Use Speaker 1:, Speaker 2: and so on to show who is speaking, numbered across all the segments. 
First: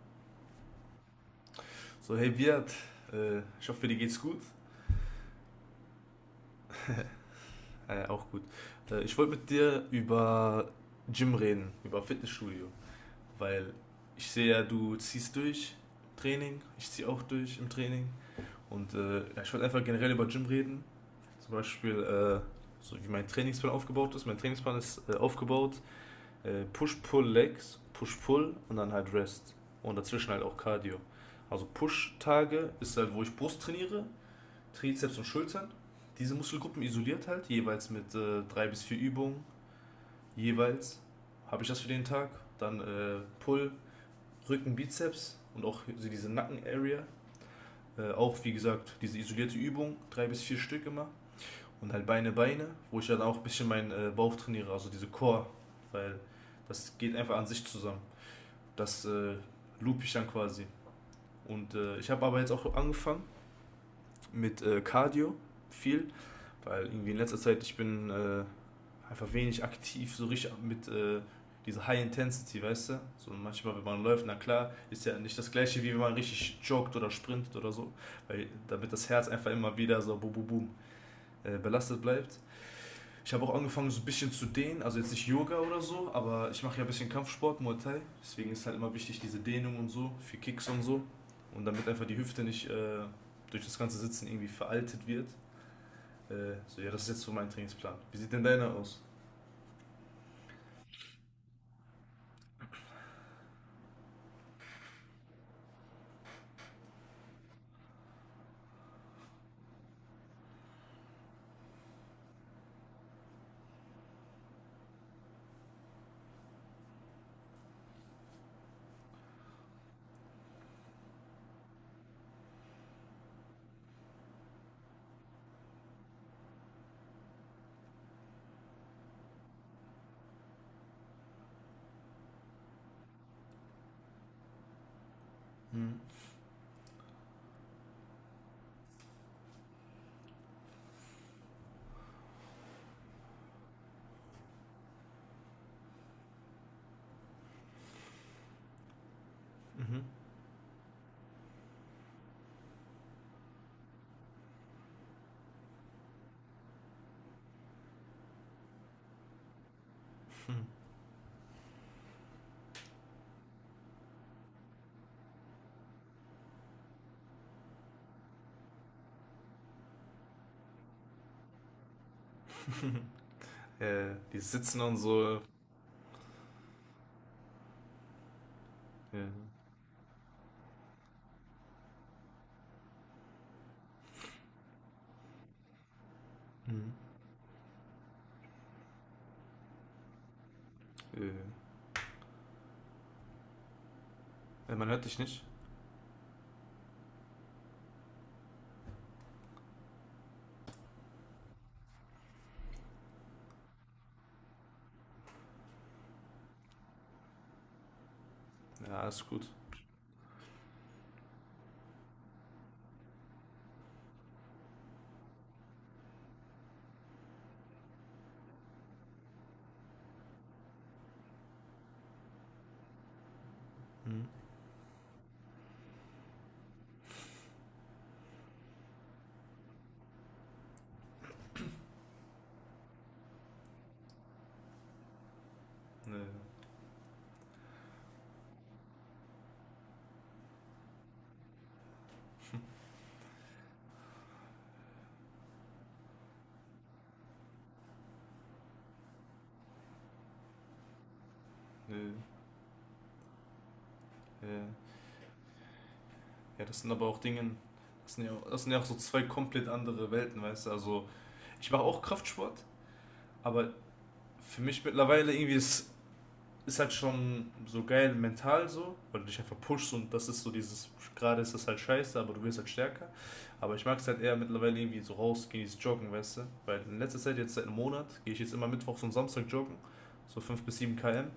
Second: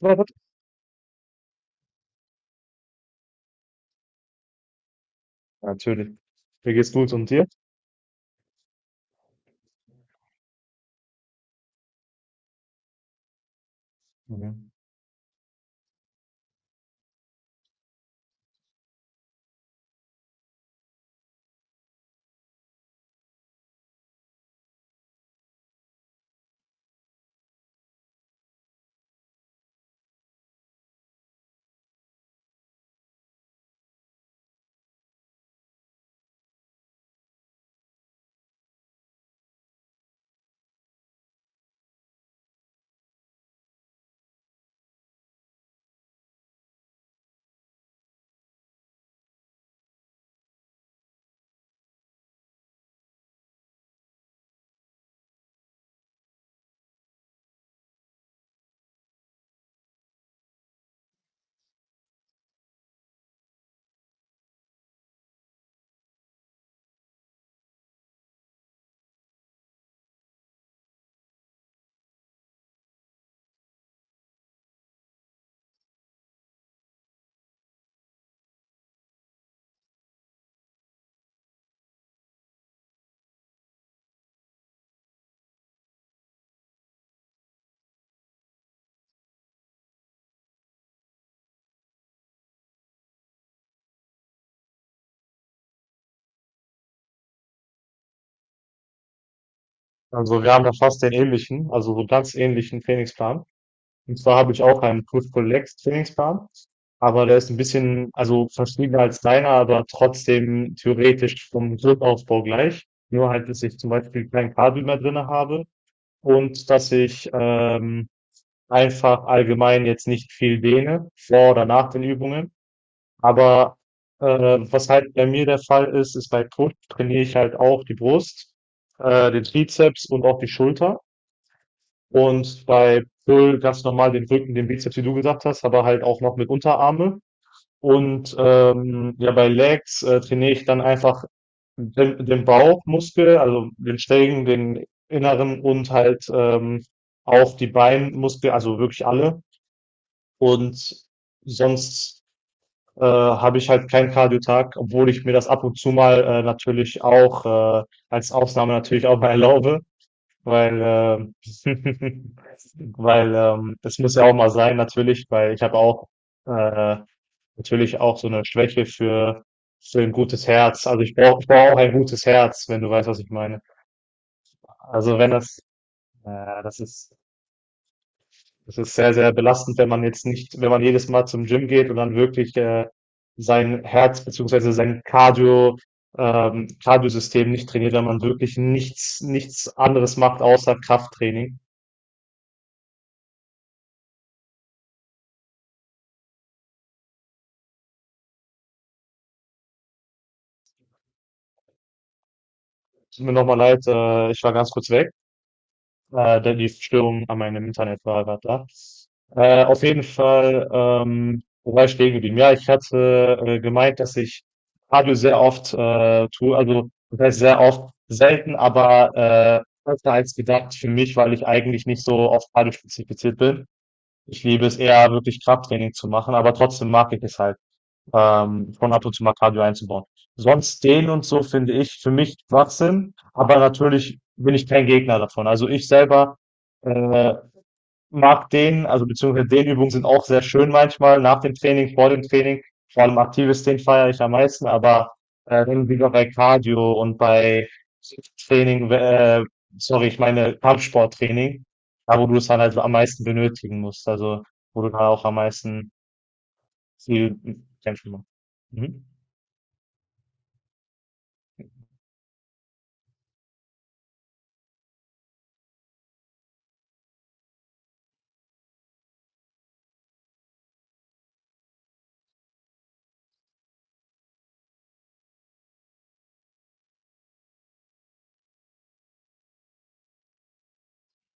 Speaker 1: Ja,
Speaker 2: So, hey Biat, ich hoffe, dir geht's gut.
Speaker 1: natürlich. Mir geht's gut und dir?
Speaker 2: Auch gut. Ich wollte mit dir über Gym reden, über Fitnessstudio, weil ich sehe ja,
Speaker 1: Mhm.
Speaker 2: du ziehst durch Training, ich ziehe auch durch im Training und ja, ich wollte einfach generell über Gym reden, zum Beispiel so wie mein Trainingsplan aufgebaut ist. Mein Trainingsplan ist aufgebaut: Push-Pull-Legs, Push-Pull und dann halt Rest, und dazwischen halt auch Cardio. Also Push-Tage ist halt, wo ich Brust trainiere, Trizeps und Schultern. Diese Muskelgruppen isoliert halt, jeweils mit drei bis vier Übungen, jeweils habe ich das für den Tag. Dann Pull, Rücken, Bizeps und auch so diese Nacken-Area. Auch wie gesagt, diese isolierte Übung, drei bis vier Stück immer. Und halt Beine, Beine, wo ich dann auch ein bisschen meinen Bauch trainiere, also diese Core, weil das geht einfach an sich zusammen. Das loop ich dann quasi. Und ich habe aber jetzt auch angefangen mit Cardio, viel, weil irgendwie in letzter Zeit, ich bin einfach wenig aktiv, so richtig mit dieser High Intensity, weißt du? So manchmal, wenn man läuft, na klar, ist ja nicht das gleiche, wie wenn man richtig joggt oder sprintet oder so. Weil damit das Herz einfach immer wieder so boom, boom, boom belastet bleibt. Ich habe auch angefangen, so ein bisschen zu dehnen, also jetzt nicht Yoga oder so, aber ich mache ja ein bisschen Kampfsport, Muay Thai. Deswegen ist halt immer wichtig, diese Dehnung und so, für Kicks und so. Und damit einfach die Hüfte nicht durch das ganze Sitzen irgendwie veraltet wird. So, ja, das ist jetzt so mein Trainingsplan. Wie sieht denn deiner aus?
Speaker 1: Also wir haben da fast den ähnlichen, also so ganz ähnlichen Trainingsplan. Und zwar habe ich auch einen Push-Pull-Legs-Trainingsplan, aber der ist ein bisschen, also verschiedener als deiner, aber trotzdem theoretisch vom Grundaufbau gleich. Nur halt, dass ich zum Beispiel kein Kabel mehr drinne habe und dass ich einfach allgemein jetzt nicht viel dehne, vor oder nach den Übungen. Aber was halt bei mir der Fall ist, ist bei Push trainiere ich halt auch die Brust, den Trizeps und auch die Schulter. Und bei Pull ganz normal den Rücken, den Bizeps, wie du gesagt hast, aber
Speaker 2: Mhm.
Speaker 1: halt auch noch mit Unterarme. Und ja, bei Legs trainiere ich dann einfach den Bauchmuskel, also den schrägen, den inneren und halt auch die Beinmuskel, also wirklich alle.
Speaker 2: Mhm.
Speaker 1: Und sonst habe ich halt keinen Cardio-Tag, obwohl ich mir das ab und zu mal natürlich auch äh, als Ausnahme natürlich auch mal erlaube, weil weil das muss ja auch mal sein natürlich, weil ich habe auch äh, natürlich auch so eine Schwäche für ein gutes Herz. Also ich brauche auch ein gutes Herz, wenn du weißt, was ich meine.
Speaker 2: Die sitzen und
Speaker 1: Also wenn
Speaker 2: so.
Speaker 1: das das ist Das ist sehr,
Speaker 2: Ja.
Speaker 1: sehr belastend, wenn man jetzt nicht, wenn man jedes Mal zum Gym geht und dann wirklich sein Herz beziehungsweise sein Cardio,
Speaker 2: Mhm.
Speaker 1: Cardiosystem nicht trainiert, wenn man wirklich nichts, nichts anderes macht außer
Speaker 2: Äh,
Speaker 1: Krafttraining.
Speaker 2: Man hört dich nicht.
Speaker 1: Tut mir nochmal leid, ich war ganz kurz weg. Da die Störung an meinem Internet war gerade da.
Speaker 2: Ja, alles gut.
Speaker 1: Auf jeden Fall, wo war ich stehen geblieben? Ja, ich hatte, gemeint, dass ich Radio sehr oft, tue. Also, das heißt sehr oft, selten, aber, öfter als gedacht für mich, weil ich eigentlich nicht so auf Radio spezifiziert bin.
Speaker 2: Mhm.
Speaker 1: Ich liebe es eher, wirklich Krafttraining zu machen, aber trotzdem mag ich es halt schon ab und zu mal Cardio einzubauen. Sonst den und so finde ich für mich Schwachsinn, aber natürlich bin ich kein Gegner davon. Also ich
Speaker 2: Nö,
Speaker 1: selber äh, mag den, also beziehungsweise Dehnübungen sind auch sehr schön manchmal, nach dem Training. Vor allem aktives Dehnen feiere ich am meisten, aber dann wieder bei Cardio und bei Training, sorry, ich meine Kampfsporttraining,
Speaker 2: nö,
Speaker 1: da wo du es dann halt am meisten benötigen musst, also wo du
Speaker 2: äh,
Speaker 1: da auch am meisten
Speaker 2: ja, das sind aber auch
Speaker 1: viel
Speaker 2: Dinge,
Speaker 1: kämpfen
Speaker 2: das sind
Speaker 1: musst.
Speaker 2: ja auch, das sind ja auch so
Speaker 1: Mhm.
Speaker 2: zwei komplett andere Welten, weißt du? Also, ich mache auch Kraftsport, aber für mich mittlerweile irgendwie ist halt schon so geil mental so, weil du dich einfach pushst, und das ist so dieses, gerade ist das halt scheiße, aber du wirst halt stärker. Aber ich mag es halt eher mittlerweile irgendwie so rausgehen, dieses Joggen, weißt du? Weil in letzter Zeit, jetzt seit einem Monat, gehe ich jetzt immer mittwochs und Samstag joggen, so 5 bis 7 km,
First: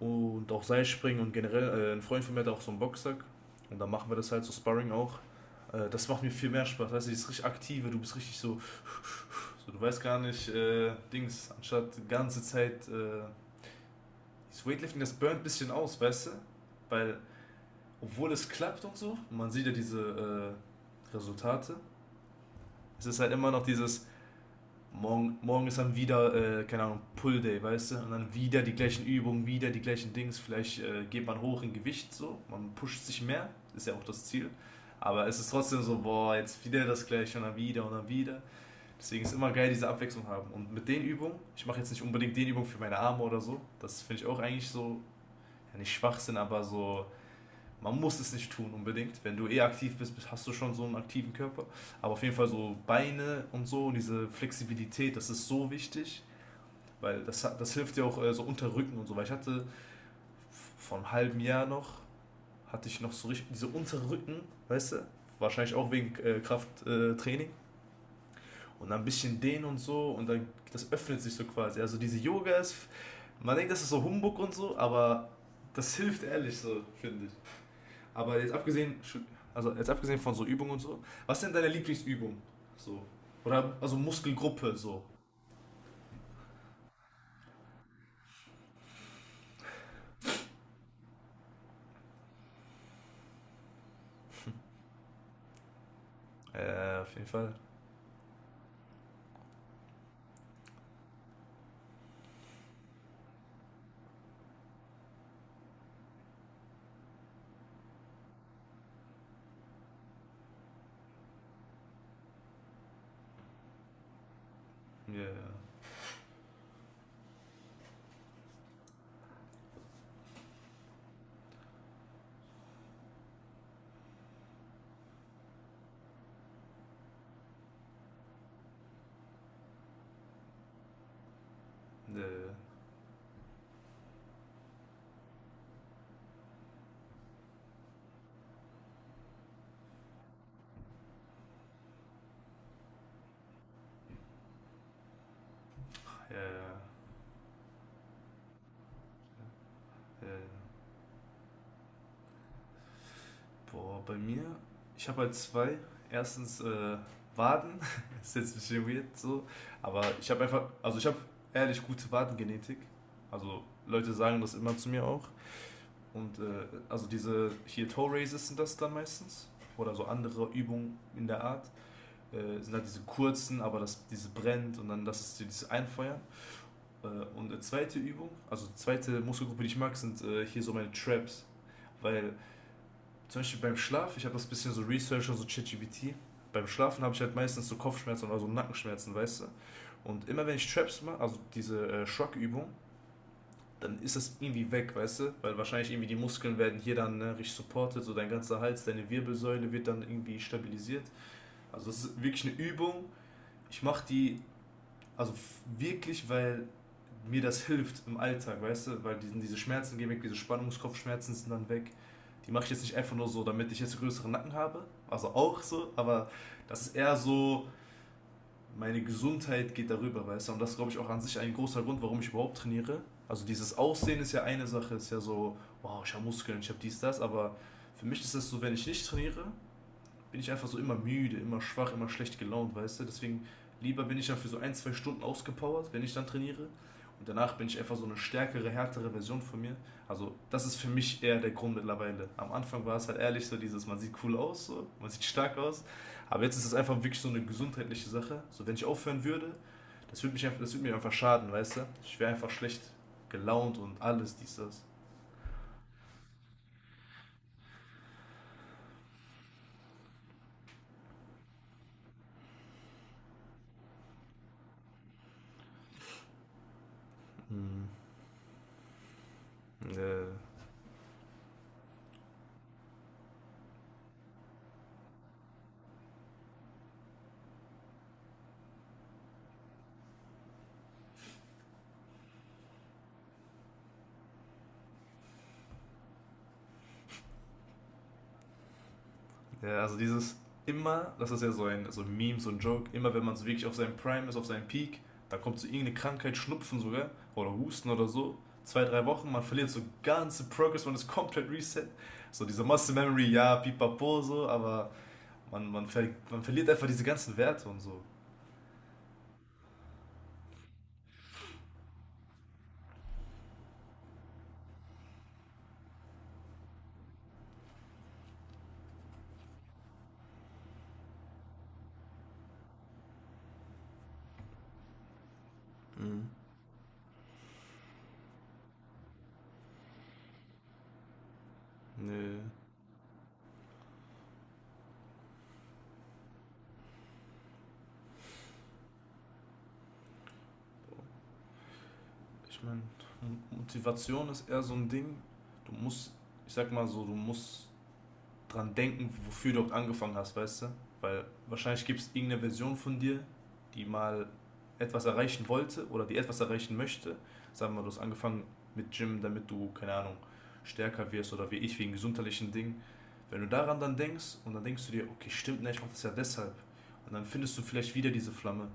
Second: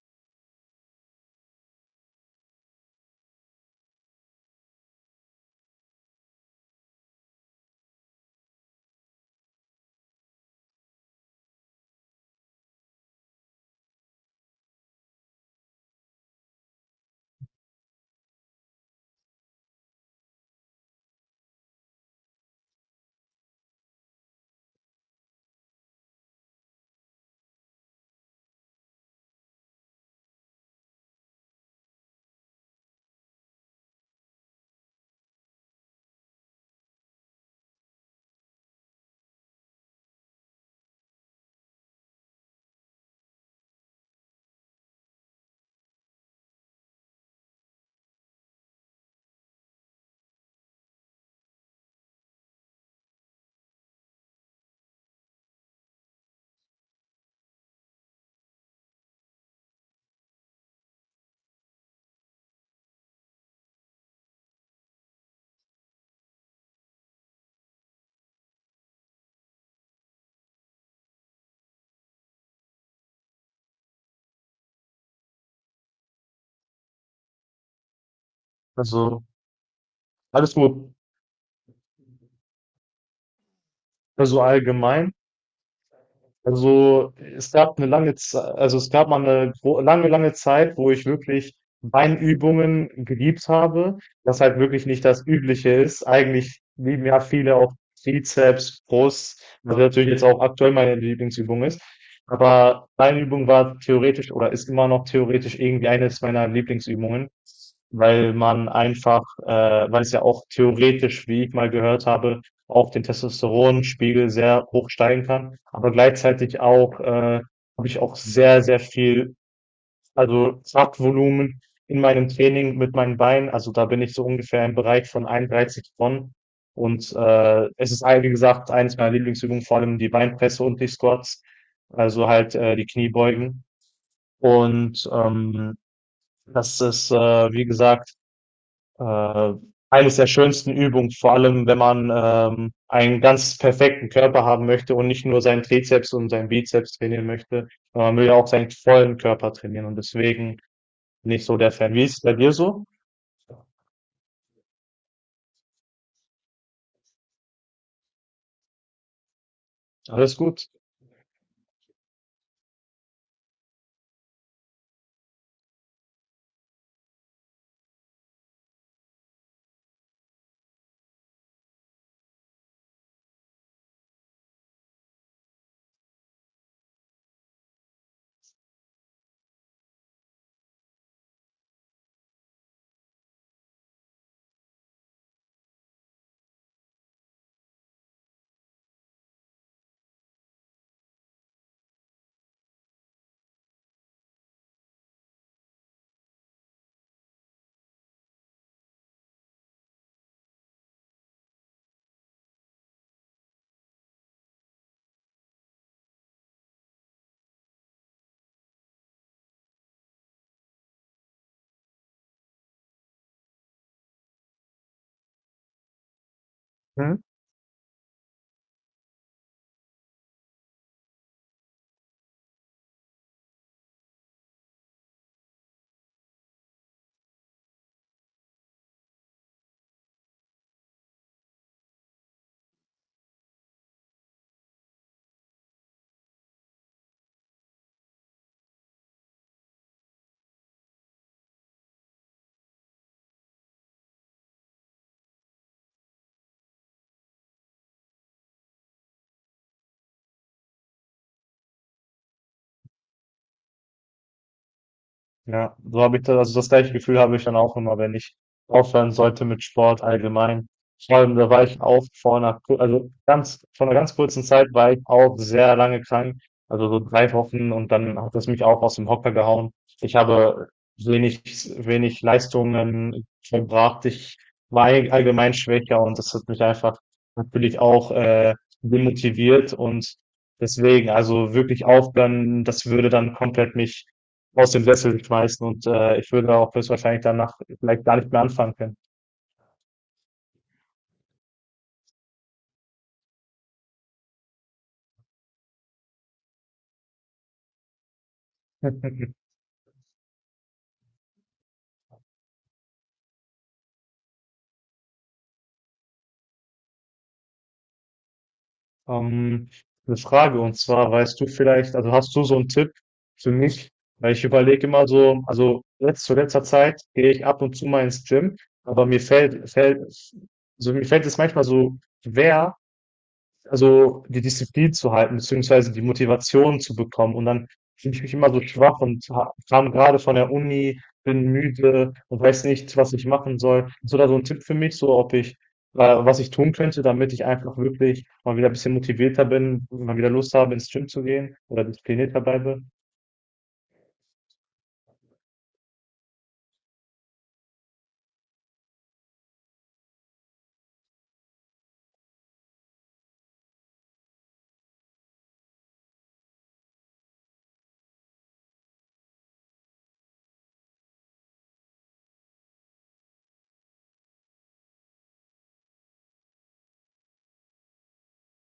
Speaker 2: und auch Seilspringen. Und generell, ein Freund von mir hat auch so einen Boxsack, und dann machen wir das halt so Sparring auch. Das macht mir viel mehr Spaß, weißt du, dieses richtig aktive, du bist richtig so, so du weißt gar nicht, Dings, anstatt die ganze Zeit. Das Weightlifting, das burnt ein bisschen aus, weißt du? Weil, obwohl es klappt und so, man sieht ja diese Resultate, es ist halt immer noch dieses, morgen ist dann wieder, keine Ahnung, Pull Day, weißt du? Und dann wieder die gleichen Übungen, wieder die gleichen Dings. Vielleicht geht man hoch in Gewicht so, man pusht sich mehr, ist ja auch das Ziel. Aber es ist trotzdem so, boah, jetzt wieder das gleiche, und dann wieder und dann wieder. Deswegen ist immer geil, diese Abwechslung haben. Und mit den Übungen, ich mache jetzt nicht unbedingt den Übungen für meine Arme oder so. Das finde ich auch eigentlich so, ja nicht Schwachsinn, aber so, man muss es nicht tun unbedingt. Wenn du eh aktiv bist, hast du schon so einen aktiven Körper. Aber auf jeden Fall so Beine und so und diese Flexibilität, das ist so wichtig, weil das hilft dir auch so unter Rücken und so. Weil ich hatte vor einem halben Jahr noch, hatte ich noch so richtig diese Unterrücken, weißt du? Wahrscheinlich auch wegen Krafttraining. Und dann ein bisschen dehnen und so, und dann das öffnet sich so quasi. Also diese Yoga ist, man denkt, das ist so Humbug und so, aber das hilft ehrlich so, finde ich. Aber jetzt abgesehen,
Speaker 1: Also,
Speaker 2: also jetzt abgesehen von so
Speaker 1: alles
Speaker 2: Übungen und
Speaker 1: nur
Speaker 2: so, was sind deine Lieblingsübungen? So. Oder also
Speaker 1: also
Speaker 2: Muskelgruppe so.
Speaker 1: allgemein. Also, es gab eine lange Zeit, also, es gab mal eine gro lange, lange Zeit, wo ich wirklich Beinübungen geliebt habe, das halt wirklich nicht das Übliche ist. Eigentlich lieben
Speaker 2: Auf
Speaker 1: ja
Speaker 2: jeden Fall.
Speaker 1: viele auch Trizeps, Brust, was natürlich jetzt auch aktuell meine Lieblingsübung ist. Aber Beinübung war theoretisch oder ist immer noch theoretisch irgendwie eines meiner Lieblingsübungen, weil man einfach, weil es ja auch theoretisch, wie ich mal gehört habe, auch den Testosteronspiegel sehr hoch steigen
Speaker 2: Ja,
Speaker 1: kann, aber gleichzeitig auch habe ich auch sehr, sehr viel, also Kraftvolumen in meinem Training mit meinen Beinen. Also da bin ich so ungefähr im Bereich von 31 Tonnen. Und es ist, wie gesagt, eines meiner Lieblingsübungen, vor allem die Beinpresse und die Squats,
Speaker 2: ja, ja,
Speaker 1: also halt die Kniebeugen. Und das ist, wie gesagt, äh, eines der schönsten Übungen, vor allem wenn man einen ganz perfekten Körper haben möchte und nicht nur seinen Trizeps und seinen
Speaker 2: ja,
Speaker 1: Bizeps trainieren möchte. Man will ja auch seinen vollen Körper trainieren und
Speaker 2: ja.
Speaker 1: deswegen bin ich so der Fan. Wie ist es bei dir so?
Speaker 2: Boah, bei mir, ich habe halt zwei. Erstens Waden, ist jetzt ein bisschen weird so, aber ich
Speaker 1: Alles
Speaker 2: habe einfach,
Speaker 1: gut?
Speaker 2: also ich habe ehrlich gute Wadengenetik. Also Leute sagen das immer zu mir auch. Und also diese hier Toe Raises sind das dann meistens, oder so andere Übungen in der Art. Sind halt diese kurzen, aber das, diese brennt, und dann das ist so dieses Einfeuern. Und eine zweite Übung, also zweite Muskelgruppe, die ich mag, sind hier so meine Traps. Weil zum Beispiel beim Schlaf, ich habe das ein bisschen so Research und so ChatGPT. Beim Schlafen habe ich halt meistens so Kopfschmerzen oder so Nackenschmerzen, weißt du? Und immer wenn ich Traps mache, also diese Übung, dann ist das irgendwie weg, weißt du? Weil wahrscheinlich irgendwie die Muskeln werden hier dann, ne, richtig supported, so dein ganzer Hals, deine Wirbelsäule wird dann irgendwie stabilisiert. Also das ist wirklich eine Übung. Ich mache die. Also wirklich, weil mir das hilft im Alltag, weißt du? Weil diese Schmerzen gehen weg, diese Spannungskopfschmerzen sind dann weg. Die mache ich jetzt nicht einfach nur so, damit ich jetzt einen größeren Nacken habe. Also auch so, aber das ist eher
Speaker 1: Mhm.
Speaker 2: so, meine Gesundheit geht darüber, weißt du? Und das ist, glaube ich, auch an sich ein großer Grund, warum ich überhaupt trainiere. Also dieses Aussehen ist ja eine Sache, ist ja so, wow, ich habe Muskeln, ich habe dies, das, aber für mich ist das so, wenn ich nicht trainiere, bin ich einfach so immer müde, immer schwach, immer schlecht gelaunt, weißt du? Deswegen lieber bin ich dann für so 1, 2 Stunden ausgepowert, wenn ich dann trainiere. Und danach bin ich einfach so eine stärkere, härtere Version von mir. Also das ist für mich eher der Grund mittlerweile. Am Anfang war es halt ehrlich so dieses, man sieht cool aus, so, man sieht stark aus. Aber jetzt ist es einfach wirklich so eine gesundheitliche Sache. So wenn ich aufhören würde, das würde mich einfach, das würde mir einfach schaden, weißt du? Ich wäre einfach schlecht gelaunt und alles, dies, das.
Speaker 1: Ja, so habe ich das, also das gleiche Gefühl habe ich dann auch immer, wenn ich aufhören sollte mit Sport allgemein. Vor allem, da war ich auch vor einer, also ganz, vor einer ganz kurzen Zeit war ich auch sehr lange krank, also so 3 Wochen,
Speaker 2: Hm.
Speaker 1: und dann hat das mich auch aus dem Hocker gehauen. Ich
Speaker 2: äh,
Speaker 1: habe wenig, wenig Leistungen verbracht. Ich war allgemein schwächer und das hat mich einfach natürlich auch demotiviert und deswegen, also wirklich aufhören, das würde dann komplett mich aus dem Sessel schmeißen und ich würde auch höchstwahrscheinlich danach vielleicht gar nicht mehr anfangen können.
Speaker 2: Ja, also dieses immer, das ist ja so ein, Meme, so ein Joke, immer wenn man so wirklich auf seinem Prime ist, auf seinem Peak, dann kommt so irgendeine Krankheit, Schnupfen sogar, oder Husten oder so, 2, 3 Wochen, man verliert so ganze Progress, man ist komplett reset. So diese Muscle Memory, ja, pipapo, so, aber man verliert einfach diese ganzen Werte und so.
Speaker 1: Ähm, eine Frage, und zwar, weißt du vielleicht, also hast du so einen Tipp für mich? Weil ich überlege immer so, also jetzt zu letzter Zeit gehe ich ab und zu mal ins Gym, aber mir fällt, also mir fällt es manchmal so schwer, also die Disziplin zu halten, beziehungsweise die
Speaker 2: Mhm.
Speaker 1: Motivation zu bekommen. Und dann fühle ich mich immer so schwach und kam gerade von der Uni, bin müde
Speaker 2: Nö.
Speaker 1: und weiß nicht, was ich machen soll. Hast du da so ein Tipp für mich, so ob ich, was ich tun könnte, damit ich einfach wirklich mal wieder ein bisschen motivierter bin, mal wieder Lust habe, ins Gym zu gehen oder disziplinierter
Speaker 2: Ich meine,
Speaker 1: bleibe?
Speaker 2: Motivation ist eher so ein Ding. Du musst, ich sag mal so, du musst dran denken, wofür du überhaupt angefangen hast, weißt du? Weil wahrscheinlich gibt es irgendeine Version von dir, die mal etwas erreichen wollte oder die etwas erreichen möchte. Sagen wir mal, du hast angefangen mit Gym, damit du, keine Ahnung, stärker wirst, oder wie ich wegen gesundheitlichen Dingen. Wenn du daran dann denkst und dann denkst du dir, okay, stimmt, ne, ich mache das ja deshalb. Und dann findest du vielleicht wieder diese Flamme.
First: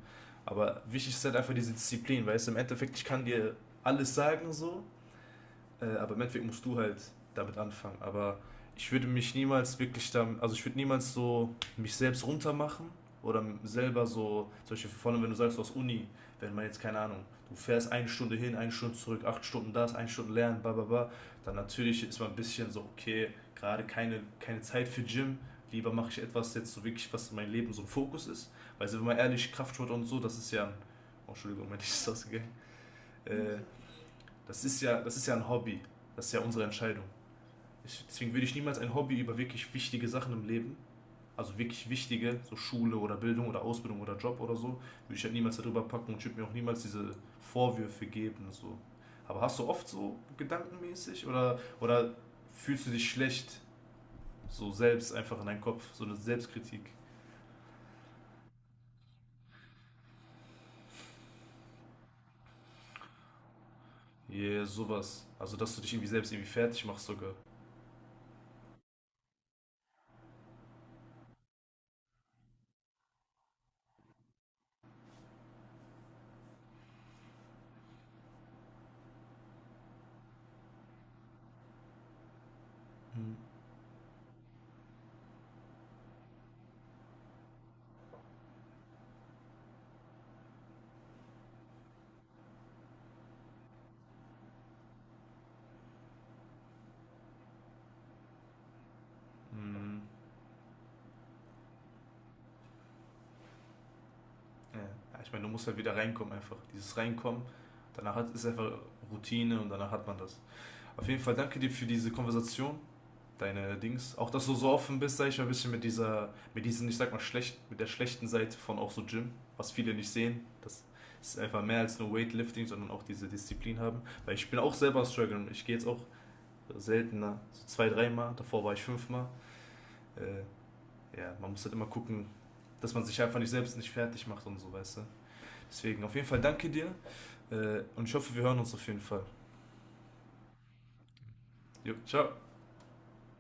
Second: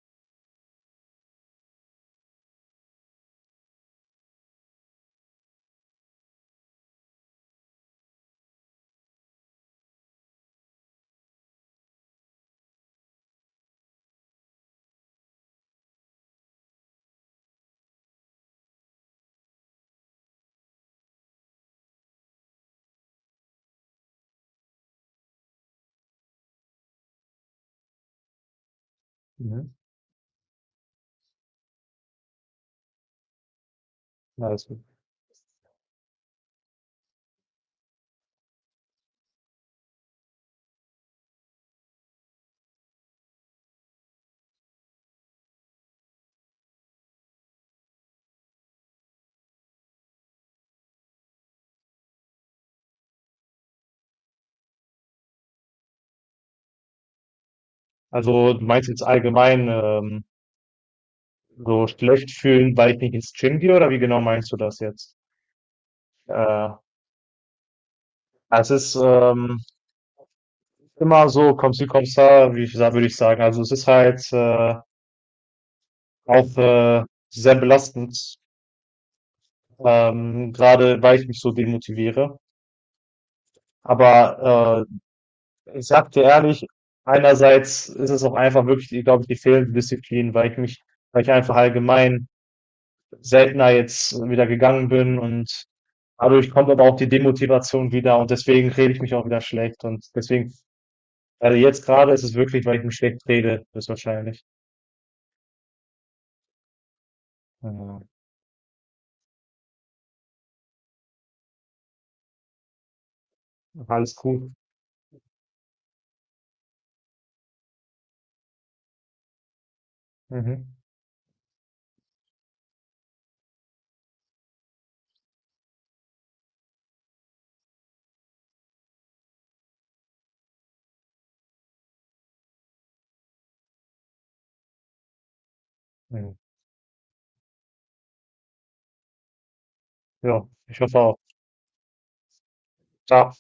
Speaker 2: Aber wichtig ist halt einfach diese Disziplin, weil es im Endeffekt, ich kann dir alles sagen so, aber im Endeffekt musst du halt damit anfangen. Aber ich würde mich niemals wirklich dann, also ich würde niemals so mich selbst runtermachen oder selber so, zum Beispiel vorne, wenn du sagst, du hast Uni, wenn man jetzt, keine Ahnung, du fährst eine Stunde hin, eine Stunde zurück, 8 Stunden das, eine Stunde lernen, bla bla bla, dann natürlich ist man ein bisschen so, okay, gerade keine Zeit für Gym, lieber mache ich etwas jetzt so wirklich, was in meinem Leben so ein Fokus ist. Weil, wenn man ehrlich,
Speaker 1: Mhm.
Speaker 2: Kraftsport und so, das ist ja ein, oh, Entschuldigung, mein Licht ist ausgegangen, äh,
Speaker 1: Ja. Also,
Speaker 2: das ist ja ein Hobby. Das ist ja unsere Entscheidung. Ich, deswegen würde ich niemals ein Hobby über wirklich wichtige Sachen im Leben, also wirklich wichtige, so Schule oder Bildung oder Ausbildung oder Job oder so, würde ich halt niemals darüber packen, und ich würde mir auch niemals diese Vorwürfe geben. So. Aber hast du oft so gedankenmäßig, oder fühlst du dich schlecht, so selbst einfach in deinem Kopf, so eine Selbstkritik?
Speaker 1: also du meinst jetzt allgemein, so schlecht fühlen, weil ich nicht ins Gym gehe, oder wie genau meinst du
Speaker 2: Yeah,
Speaker 1: das jetzt?
Speaker 2: sowas. Also, dass du dich irgendwie selbst irgendwie
Speaker 1: Äh,
Speaker 2: fertig machst sogar.
Speaker 1: Es ist, immer so kommst da, wie ich würde ich sagen. Also es ist halt auch sehr belastend, gerade weil ich mich so demotiviere.
Speaker 2: Mhm.
Speaker 1: Aber ich sag dir ehrlich, einerseits ist es auch einfach wirklich, glaube ich, die fehlende Disziplin, weil ich mich, weil ich einfach allgemein seltener jetzt wieder gegangen bin, und dadurch kommt aber auch die Demotivation wieder und deswegen rede ich mich auch wieder schlecht,
Speaker 2: Mhm.
Speaker 1: und deswegen, also jetzt gerade ist es wirklich, weil ich mich schlecht rede, ist wahrscheinlich.
Speaker 2: Ja, ja, ich meine, du musst halt wieder reinkommen einfach. Dieses Reinkommen,
Speaker 1: Ja,
Speaker 2: danach hat, ist einfach Routine, und danach hat man das. Auf jeden Fall danke dir für diese Konversation, deine
Speaker 1: alles
Speaker 2: Dings. Auch, dass
Speaker 1: gut.
Speaker 2: du so offen bist, sag ich mal, ein bisschen mit diesen, ich sag mal, mit der schlechten Seite von auch so Gym, was viele nicht sehen.
Speaker 1: Mhm.
Speaker 2: Das ist einfach mehr als nur Weightlifting, sondern auch diese Disziplin haben. Weil ich bin auch selber struggling. Ich gehe jetzt auch seltener, so zwei, dreimal. Davor war ich fünfmal. Äh, ja, man muss halt immer gucken, dass man sich einfach nicht selbst nicht fertig macht und so, weißt du. Deswegen auf jeden
Speaker 1: Mhm.
Speaker 2: Fall danke dir, und ich hoffe, wir hören uns auf jeden Fall.
Speaker 1: Ja, ich hoffe auch.
Speaker 2: Jo, ciao.
Speaker 1: Ciao.